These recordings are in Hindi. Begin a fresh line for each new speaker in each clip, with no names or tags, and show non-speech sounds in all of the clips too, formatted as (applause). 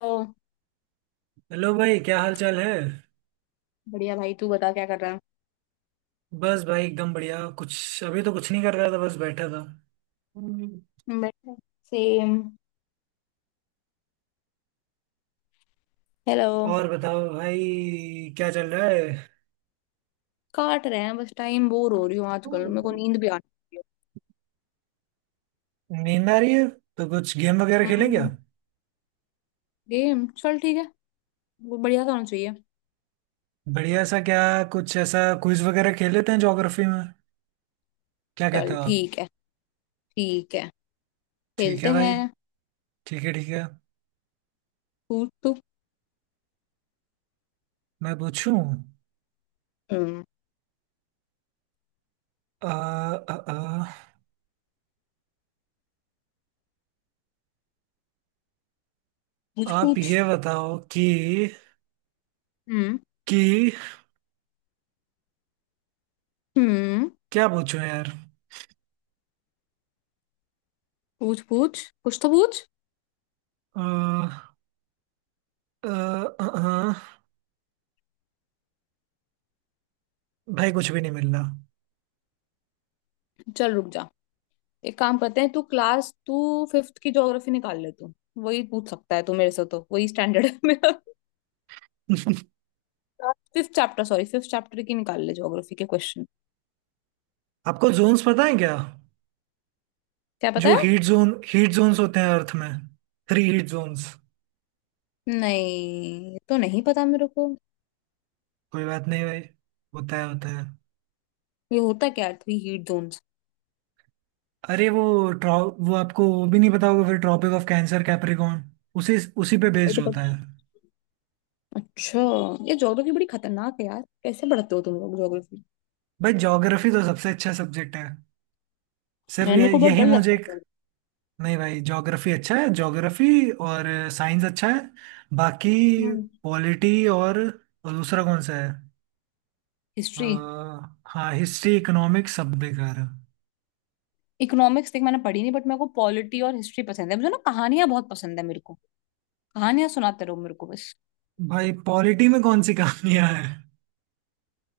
ओ,
हेलो भाई, क्या हाल चाल है।
बढ़िया भाई। तू बता क्या कर रहा
बस भाई, एकदम बढ़िया। कुछ अभी तो कुछ नहीं कर रहा था, बस बैठा था। हम्म।
है। बैठे। सेम। हेलो।
और बताओ भाई, क्या चल रहा है।
काट रहे हैं बस टाइम। बोर हो रही हूँ आजकल। मेरे को नींद भी आने लगी
नींद आ रही है तो कुछ गेम वगैरह
है।
खेलें क्या।
हम्म। गेम चल ठीक है। वो बढ़िया सा होना चाहिए।
बढ़िया सा क्या? कुछ ऐसा क्विज वगैरह खेल लेते हैं ज्योग्राफी में, क्या कहते
चल
हो आप।
ठीक है। ठीक है,
ठीक
खेलते
है भाई,
हैं।
ठीक है ठीक है।
पूछ तू।
मैं पूछूं?
हम्म।
आ, आ, आ,
पूछ
आप
पूछ।
ये बताओ कि
हम्म।
कि
हम्म।
क्या पूछूं यार।
पूछ पूछ, कुछ तो पूछ।
आ, आ, आ, आ, भाई कुछ भी नहीं मिल रहा।
चल रुक जा, एक काम करते हैं। तू फिफ्थ की ज्योग्राफी निकाल ले तू। वही पूछ सकता है तू मेरे से, तो वही स्टैंडर्ड है मेरा।
(laughs)
फिफ्थ चैप्टर की निकाल ले ज्योग्राफी के क्वेश्चन।
आपको जोन्स पता है क्या?
क्या पता
जो
है।
हीट जोन, हीट जोन्स होते हैं अर्थ में, थ्री हीट जोन्स।
नहीं, ये तो नहीं पता मेरे को।
कोई बात नहीं भाई, होता है होता है।
ये होता क्या है थ्री हीट जोन्स।
अरे वो, ट्रॉ वो, आपको वो भी नहीं पता होगा फिर। ट्रॉपिक ऑफ कैंसर कैप्रिकॉर्न, उसी उसी पे
तो
बेस्ड होता
पता।
है।
अच्छा। ये ज्योग्राफी बड़ी खतरनाक है यार, कैसे पढ़ते हो तुम लोग ज्योग्राफी।
भाई ज्योग्राफी तो सबसे अच्छा सब्जेक्ट है। सिर्फ
मैंने मेरे
ये,
को बहुत
यही
डर
मुझे
लगता है
एक।
geography।
नहीं भाई, ज्योग्राफी अच्छा है ज्योग्राफी, और साइंस अच्छा है। बाकी
हम्म।
पॉलिटी और दूसरा कौन सा है। अ,
हिस्ट्री।
हाँ, हिस्ट्री, इकोनॉमिक्स सब बेकार है।
इकोनॉमिक्स देख मैंने पढ़ी नहीं, बट मेरे को पॉलिटी और हिस्ट्री पसंद है। मुझे ना कहानियां बहुत पसंद है मेरे को। कहानियां सुनाते रहो मेरे को बस।
भाई पॉलिटी में कौन सी कहानियां हैं।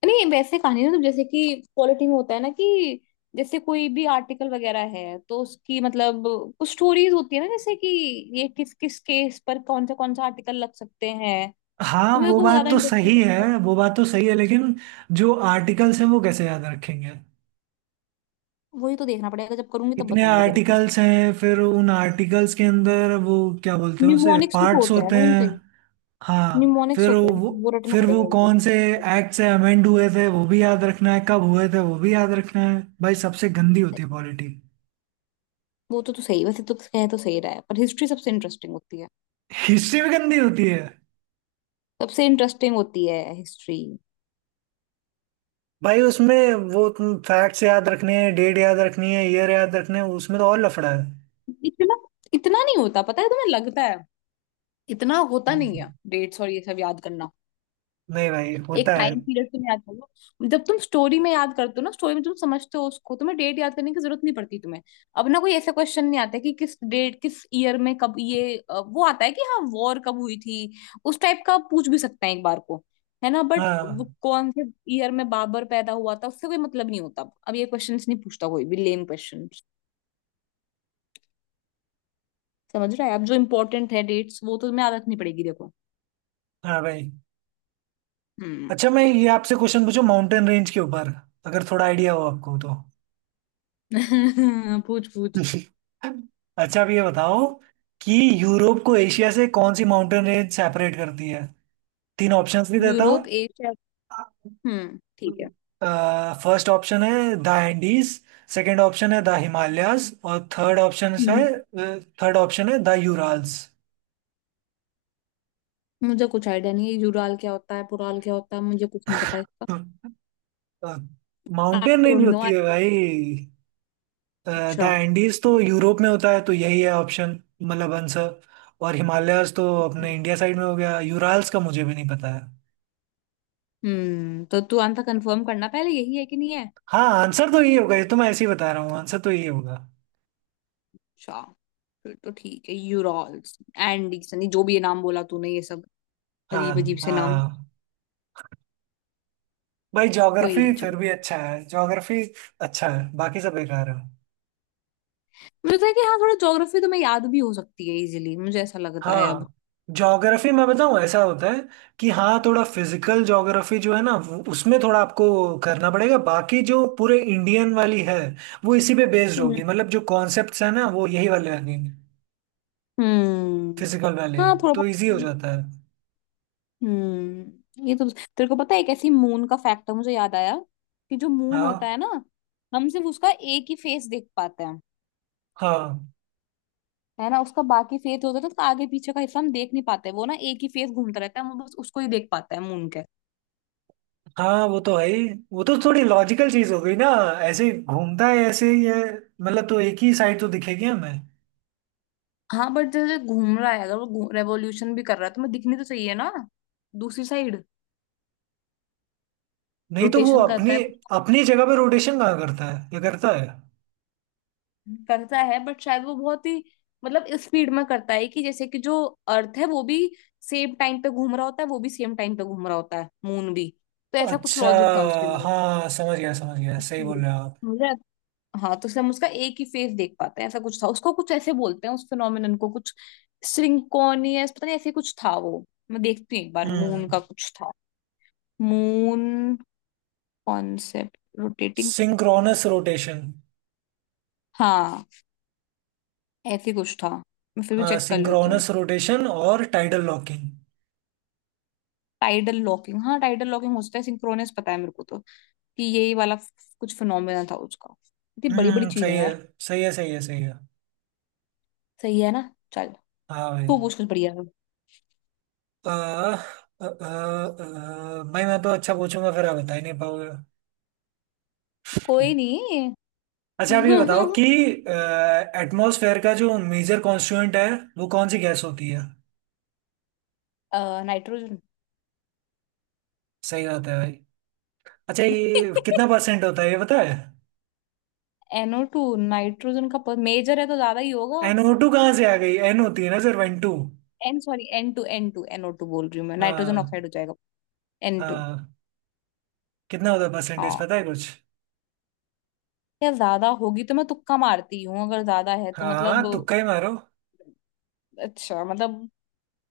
नहीं, वैसे कहानी ना, तो जैसे कि पॉलिटी में होता है ना कि, जैसे कोई भी आर्टिकल वगैरह है तो उसकी मतलब कुछ स्टोरीज होती है ना, जैसे कि ये किस किस केस पर कौन सा आर्टिकल लग सकते हैं।
हाँ
तो मेरे
वो
को वो
बात
ज्यादा
तो
इंटरेस्टिंग
सही है
लगता है।
वो बात तो सही है, लेकिन जो आर्टिकल्स हैं वो कैसे याद रखेंगे।
वही तो देखना पड़ेगा, जब करूंगी तब
इतने
बताऊंगी तेरे को।
आर्टिकल्स हैं, फिर उन आर्टिकल्स के अंदर वो क्या बोलते हैं उसे,
न्यूमोनिक्स भी तो
पार्ट्स
होता है
होते
ना
हैं।
उनके।
हाँ,
न्यूमोनिक्स
फिर
होते हैं
वो,
ना, वो रटना पड़ेगा एक दिन।
कौन से एक्ट से अमेंड हुए थे वो भी याद रखना है, कब हुए थे वो भी याद रखना है। भाई सबसे गंदी होती है पॉलिटी।
वो तो सही, वैसे तो कह तो सही रहा है, पर हिस्ट्री सबसे इंटरेस्टिंग होती है।
हिस्ट्री भी गंदी होती है।
सबसे इंटरेस्टिंग होती है हिस्ट्री।
भाई उसमें वो, तुम फैक्ट्स याद रखने हैं, डेट याद रखनी है, ईयर याद रखने हैं, उसमें तो और लफड़ा है।
इतना इतना नहीं होता, पता है तुम्हें, लगता है इतना होता नहीं है
हम्म,
डेट्स और ये सब याद करना।
नहीं भाई,
एक
होता है।
टाइम पीरियड तुम याद कर लो, जब तुम स्टोरी में याद करते हो ना, स्टोरी में तुम समझते हो उसको, तुम्हें डेट याद करने की जरूरत नहीं पड़ती तुम्हें। अब ना कोई ऐसा क्वेश्चन नहीं आता कि किस डेट किस ईयर में कब ये वो आता है कि हाँ वॉर कब हुई थी, उस टाइप का पूछ भी सकते हैं एक बार को, है ना। बट
हाँ।
कौन से ईयर में बाबर पैदा हुआ था उससे कोई मतलब नहीं होता। अब ये क्वेश्चंस नहीं पूछता कोई भी लेम क्वेश्चन। समझ रहा है। अब जो इम्पोर्टेंट है डेट्स वो तो तुम्हें याद रखनी पड़ेगी देखो।
हाँ भाई।
हम्म।
अच्छा मैं ये आपसे क्वेश्चन पूछूं माउंटेन रेंज के ऊपर, अगर थोड़ा आइडिया हो आपको तो।
(laughs) पूछ पूछ।
(laughs) अच्छा अब ये बताओ कि यूरोप को एशिया से कौन सी माउंटेन रेंज सेपरेट करती है। तीन ऑप्शंस भी देता हूँ।
यूरोप एशिया, ठीक है।
फर्स्ट ऑप्शन है द एंडीज, सेकंड ऑप्शन है द हिमालयाज, और थर्ड ऑप्शन है,
हम्म।
थर्ड ऑप्शन है द यूराल्स।
मुझे कुछ आइडिया नहीं है, यूराल क्या होता है पुराल क्या होता है, मुझे कुछ नहीं पता इसका। I
mountain range
don't know.
होती है भाई। द
अच्छा।
एंडीज तो यूरोप में होता है, तो यही है ऑप्शन, मतलब आंसर। और हिमालयाज तो अपने इंडिया साइड में हो गया, यूराल्स का मुझे भी नहीं पता है।
हम्म, तो तू आंसर कंफर्म करना पहले, यही है कि नहीं है।
हाँ आंसर तो यही होगा, ये तो मैं ऐसे ही बता रहा हूँ, आंसर तो यही होगा।
अच्छा, फिर तो ठीक है। यूरॉल्स एंडीज नहीं, जो भी ये नाम बोला तूने ये सब,
हाँ।
अजीब अजीब से नाम।
हाँ भाई,
कोई
ज्योग्राफी
नहीं,
फिर
चलो।
भी अच्छा है ज्योग्राफी। अच्छा है, बाकी सब बेकार है।
मुझे लगता है कि हाँ थोड़ा ज्योग्राफी तो मैं याद भी हो सकती है इजीली, मुझे ऐसा लगता है अब।
हाँ। ज्योग्राफी मैं बताऊँ ऐसा होता है कि हाँ, थोड़ा फिजिकल ज्योग्राफी जो है ना उसमें थोड़ा आपको करना पड़ेगा, बाकी जो पूरे इंडियन वाली है वो इसी पे बेस्ड
हम्म।
होगी, मतलब जो कॉन्सेप्ट्स है ना वो यही वाले लगेंगे,
हम्म।
फिजिकल वाले ही।
हाँ थोड़ा
तो
बहुत।
इजी हो जाता है।
हम्म, ये तो तेरे को पता है, एक ऐसी मून का फैक्ट है मुझे याद आया, कि जो मून होता
हाँ।
है ना, हम सिर्फ उसका एक ही फेस देख पाते हैं,
हाँ।
है ना। उसका बाकी फेस होता है, तो उसका आगे पीछे का हिस्सा हम देख नहीं पाते। वो ना एक ही फेस घूमता रहता है, हम बस उसको ही देख पाते हैं मून के।
हाँ वो तो है ही, वो तो थोड़ी लॉजिकल चीज हो गई ना। ऐसे ही घूमता है, ऐसे ही है, मतलब तो एक ही साइड तो दिखेगी हमें।
हाँ बट जैसे घूम रहा है, अगर वो रेवोल्यूशन भी कर रहा है, तो मैं दिखनी तो चाहिए ना दूसरी साइड।
नहीं तो वो
रोटेशन करता
अपनी,
है।
अपनी जगह पे रोटेशन कहाँ करता है, ये करता है।
करता है, बट शायद वो बहुत ही मतलब स्पीड में करता है, कि जैसे कि जो अर्थ है वो भी सेम टाइम पे घूम रहा होता है, वो भी सेम टाइम पे घूम रहा होता है मून भी। तो ऐसा कुछ
अच्छा,
लॉजिक था उसके अंदर।
हाँ समझ गया समझ गया, सही बोल
Speed.
रहे हो आप।
मुझे। हाँ, तो इसलिए हम उसका एक ही फेस देख पाते हैं। ऐसा कुछ था, उसको कुछ ऐसे बोलते हैं उस फिनोमिनन को कुछ, सिंक्रोनियस पता नहीं, ऐसे कुछ था वो। मैं देखती हूँ एक बार, मून
हम्म
का कुछ था। Moon concept rotating.
Synchronous rotation.
हाँ, ऐसे कुछ था। मैं फिर भी
हाँ,
चेक कर लेती हूँ।
सिंक्रोनस रोटेशन और टाइडल लॉकिंग।
टाइडल लॉकिंग, हाँ टाइडल लॉकिंग हो सकता है। सिंक्रोनस पता है मेरे को तो, कि यही वाला कुछ फिनोमेना था उसका। इतनी बड़ी बड़ी चीज है
सही है
यार।
सही है सही है सही है।
सही है ना। चल,
हाँ भाई।
तू पूछ कुछ बढ़िया सा।
आ, आ, आ, आ, भाई मैं तो अच्छा पूछूंगा, फिर आप बता ही नहीं पाओगे।
कोई नहीं।
अच्छा आप ये बताओ कि
(laughs)
एटमॉस्फेयर का जो मेजर कॉन्स्टिट्यूएंट है वो कौन सी गैस होती है।
नाइट्रोजन।
सही बात है भाई। अच्छा ये कितना
(laughs)
परसेंट होता है ये पता है।
एनओ टू नाइट्रोजन (laughs) का मेजर है तो ज्यादा ही होगा।
एनओ टू कहाँ से आ गई, एन होती है ना, सिर्फ N two.
N two N two, NO two बोल रही हूँ मैं, नाइट्रोजन
हाँ।
ऑक्साइड हो जाएगा। N to.
हाँ, कितना होता है परसेंटेज,
हाँ।
पता है कुछ।
यार ज्यादा होगी तो, मैं तुक्का मारती हूँ, अगर ज्यादा है तो मतलब।
हाँ तुक्का ही मारो।
अच्छा मतलब,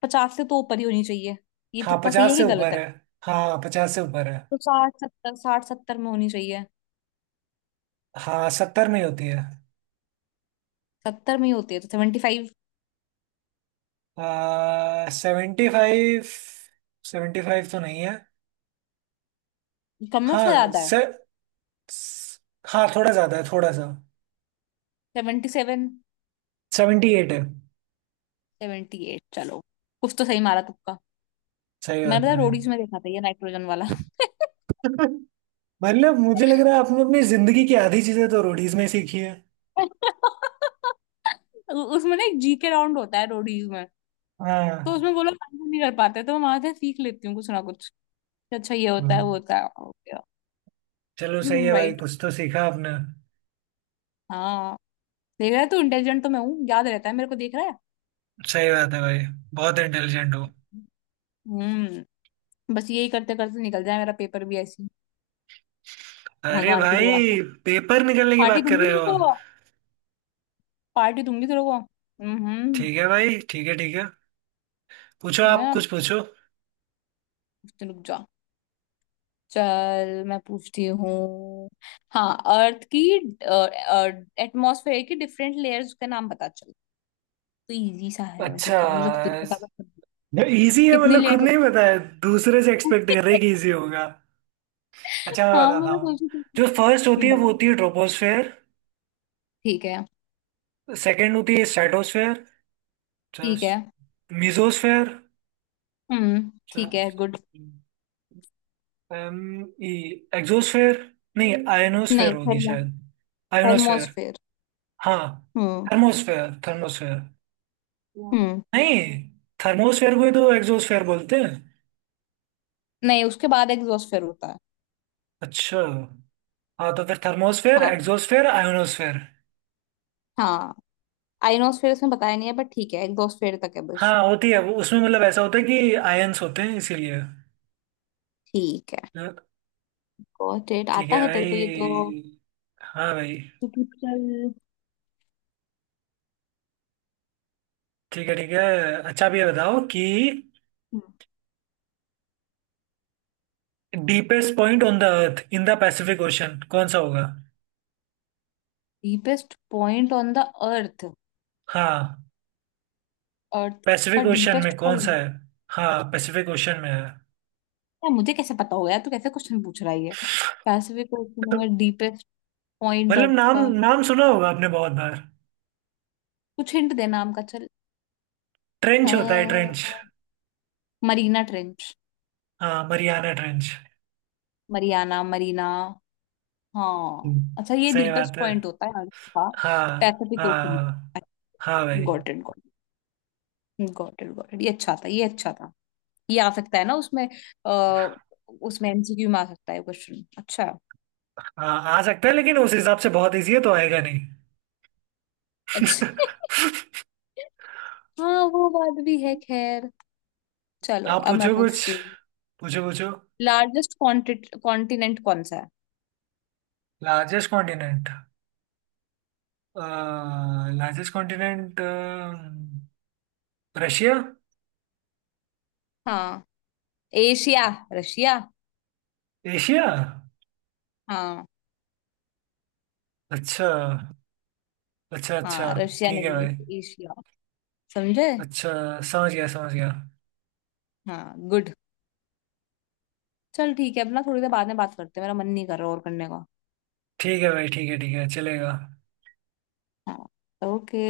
पचास से तो ऊपर ही होनी चाहिए, ये
हाँ
तुक्का सही है
50 से
कि गलत
ऊपर
है।
है, हाँ 50 से ऊपर है।
तो साठ सत्तर में होनी चाहिए।
हाँ 70 में ही होती है।
सत्तर में ही होती है तो 75।
75, 75 तो नहीं है।
कम में से
हाँ
ज्यादा है।
से, स- हाँ थोड़ा ज्यादा है थोड़ा सा।
77।
78 है।
78, चलो, कुछ तो सही मारा तुक्का।
सही
मैंने
बात
पता
है।
रोडीज में देखा था ये नाइट्रोजन वाला।
(laughs) मतलब मुझे लग रहा है आपने अपनी जिंदगी की आधी चीजें तो रोडीज में सीखी है।
(laughs) उसमें ना एक जीके राउंड होता है रोडीज में, तो
हाँ।
उसमें वो लोग आंसर नहीं कर पाते तो मैं वहां से सीख लेती हूँ कुछ ना कुछ, कि अच्छा ये होता है वो
हम्म,
होता है। ओके।
चलो सही है भाई,
राइट।
कुछ तो सीखा आपने।
हाँ, देख रहा है तू, इंटेलिजेंट तो मैं हूँ, याद रहता है मेरे को, देख रहा है।
सही बात है भाई, बहुत इंटेलिजेंट हो।
हम्म। बस यही करते करते निकल जाए मेरा पेपर भी ऐसे ही,
अरे
भगवान की दुआ से।
भाई पेपर निकलने की
पार्टी
बात कर
दूंगी
रहे हो
तेरे को।
आप।
पार्टी दूंगी तेरे को, हम्म।
ठीक है भाई, ठीक है ठीक है, पूछो
ठीक है
आप
ना,
कुछ पूछो।
तो रुक जा, चल मैं पूछती हूँ। हाँ, अर्थ की एटमॉस्फेयर की डिफरेंट लेयर्स का नाम बता चल। तो इजी सा है, वैसे
अच्छा।
तो मुझे खुद नहीं पता था
इजी है
कितनी
मतलब खुद
लेयर
नहीं पता है, दूसरे से एक्सपेक्ट
होती
कर रहे
है।
हैं कि इजी होगा।
(laughs)
अच्छा मैं
हाँ
बताता
मैं
हूँ।
सोची थी।
जो फर्स्ट होती है वो
बता,
होती है ट्रोपोस्फेयर,
ठीक है।
सेकंड होती है स्ट्रेटोस्फेयर,
ठीक है।
मिजोस्फेयर,
ठीक है गुड।
एक्सोस्फेयर, नहीं आयोनोस्फेयर
नहीं,
होगी
थर्मो,
शायद। आयोनोस्फेयर।
थर्मोस्फेयर।
हाँ।
हम्म।
Thermosphere thermosphere.
हम्म।
नहीं, थर्मोस्फेयर को ही तो एग्जोस्फेयर बोलते हैं।
नहीं, उसके बाद एग्जॉस्फेयर होता है।
अच्छा। हाँ, तो फिर थर्मोस्फेयर
हाँ।
Exosphere ionosphere.
हाँ। आइनोस्फेयर उसमें बताया नहीं है, बट ठीक है एग्जोस्फेयर तक है बस।
हाँ, होती है वो उसमें, मतलब ऐसा होता है कि आयन्स होते हैं इसीलिए
ठीक है।
तो।
गॉट इट,
ठीक
आता
है
है तेरे को ये तो।
भाई। हाँ भाई।
टिपिकल।
ठीक है ठीक है। अच्छा अब ये बताओ कि deepest point on the earth in the Pacific Ocean कौन सा होगा।
Deepest point on the earth,
हाँ,
अर्थ का
पैसिफिक ओशन
डीपेस्ट
में कौन सा
पॉइंट,
है। हाँ, पैसिफिक ओशन में है,
यार मुझे कैसे पता होगा, यार तू कैसे क्वेश्चन पूछ रहा है ये। पैसिफिक ओशन में डीपेस्ट पॉइंट
मतलब
अर्थ
नाम,
का।
नाम सुना होगा आपने बहुत बार।
कुछ हिंट दे नाम का चल।
ट्रेंच होता है ट्रेंच।
Marina trench.
हाँ, मरियाना ट्रेंच।
मरियाना मरीना, हाँ।
हम्म,
अच्छा, ये
सही
डीपेस्ट
बात है।
पॉइंट होता है अर्थ का,
हाँ
पैसिफिक ओशन।
हाँ। हाँ भाई।
Got it got it got it got it, ये अच्छा था, ये अच्छा था। ये आ सकता है ना उसमें, आ, उसमें एमसीक्यू में आ सकता है क्वेश्चन। अच्छा,
हाँ आ सकता है लेकिन उस हिसाब से बहुत इजी है तो आएगा नहीं।
अच्छा।
(laughs)
(laughs) हाँ, वो बात भी है खैर। चलो,
आप
अब मैं
पूछो कुछ,
पूछती हूँ।
पूछो पूछो।
लार्जेस्ट कॉन्टिनेंट कौन सा है।
Largest continent, largest continent, Russia.
हाँ, एशिया। रशिया।
एशिया।
हाँ।
अच्छा अच्छा अच्छा।
हाँ रशिया
ठीक है
नहीं
भाई।
है, एशिया। समझे।
अच्छा, समझ गया समझ गया।
हाँ गुड। चल ठीक है, अपना थोड़ी देर बाद में बात करते हैं, मेरा मन नहीं कर रहा और करने का।
ठीक है भाई, ठीक है ठीक है, चलेगा।
हाँ। ओके।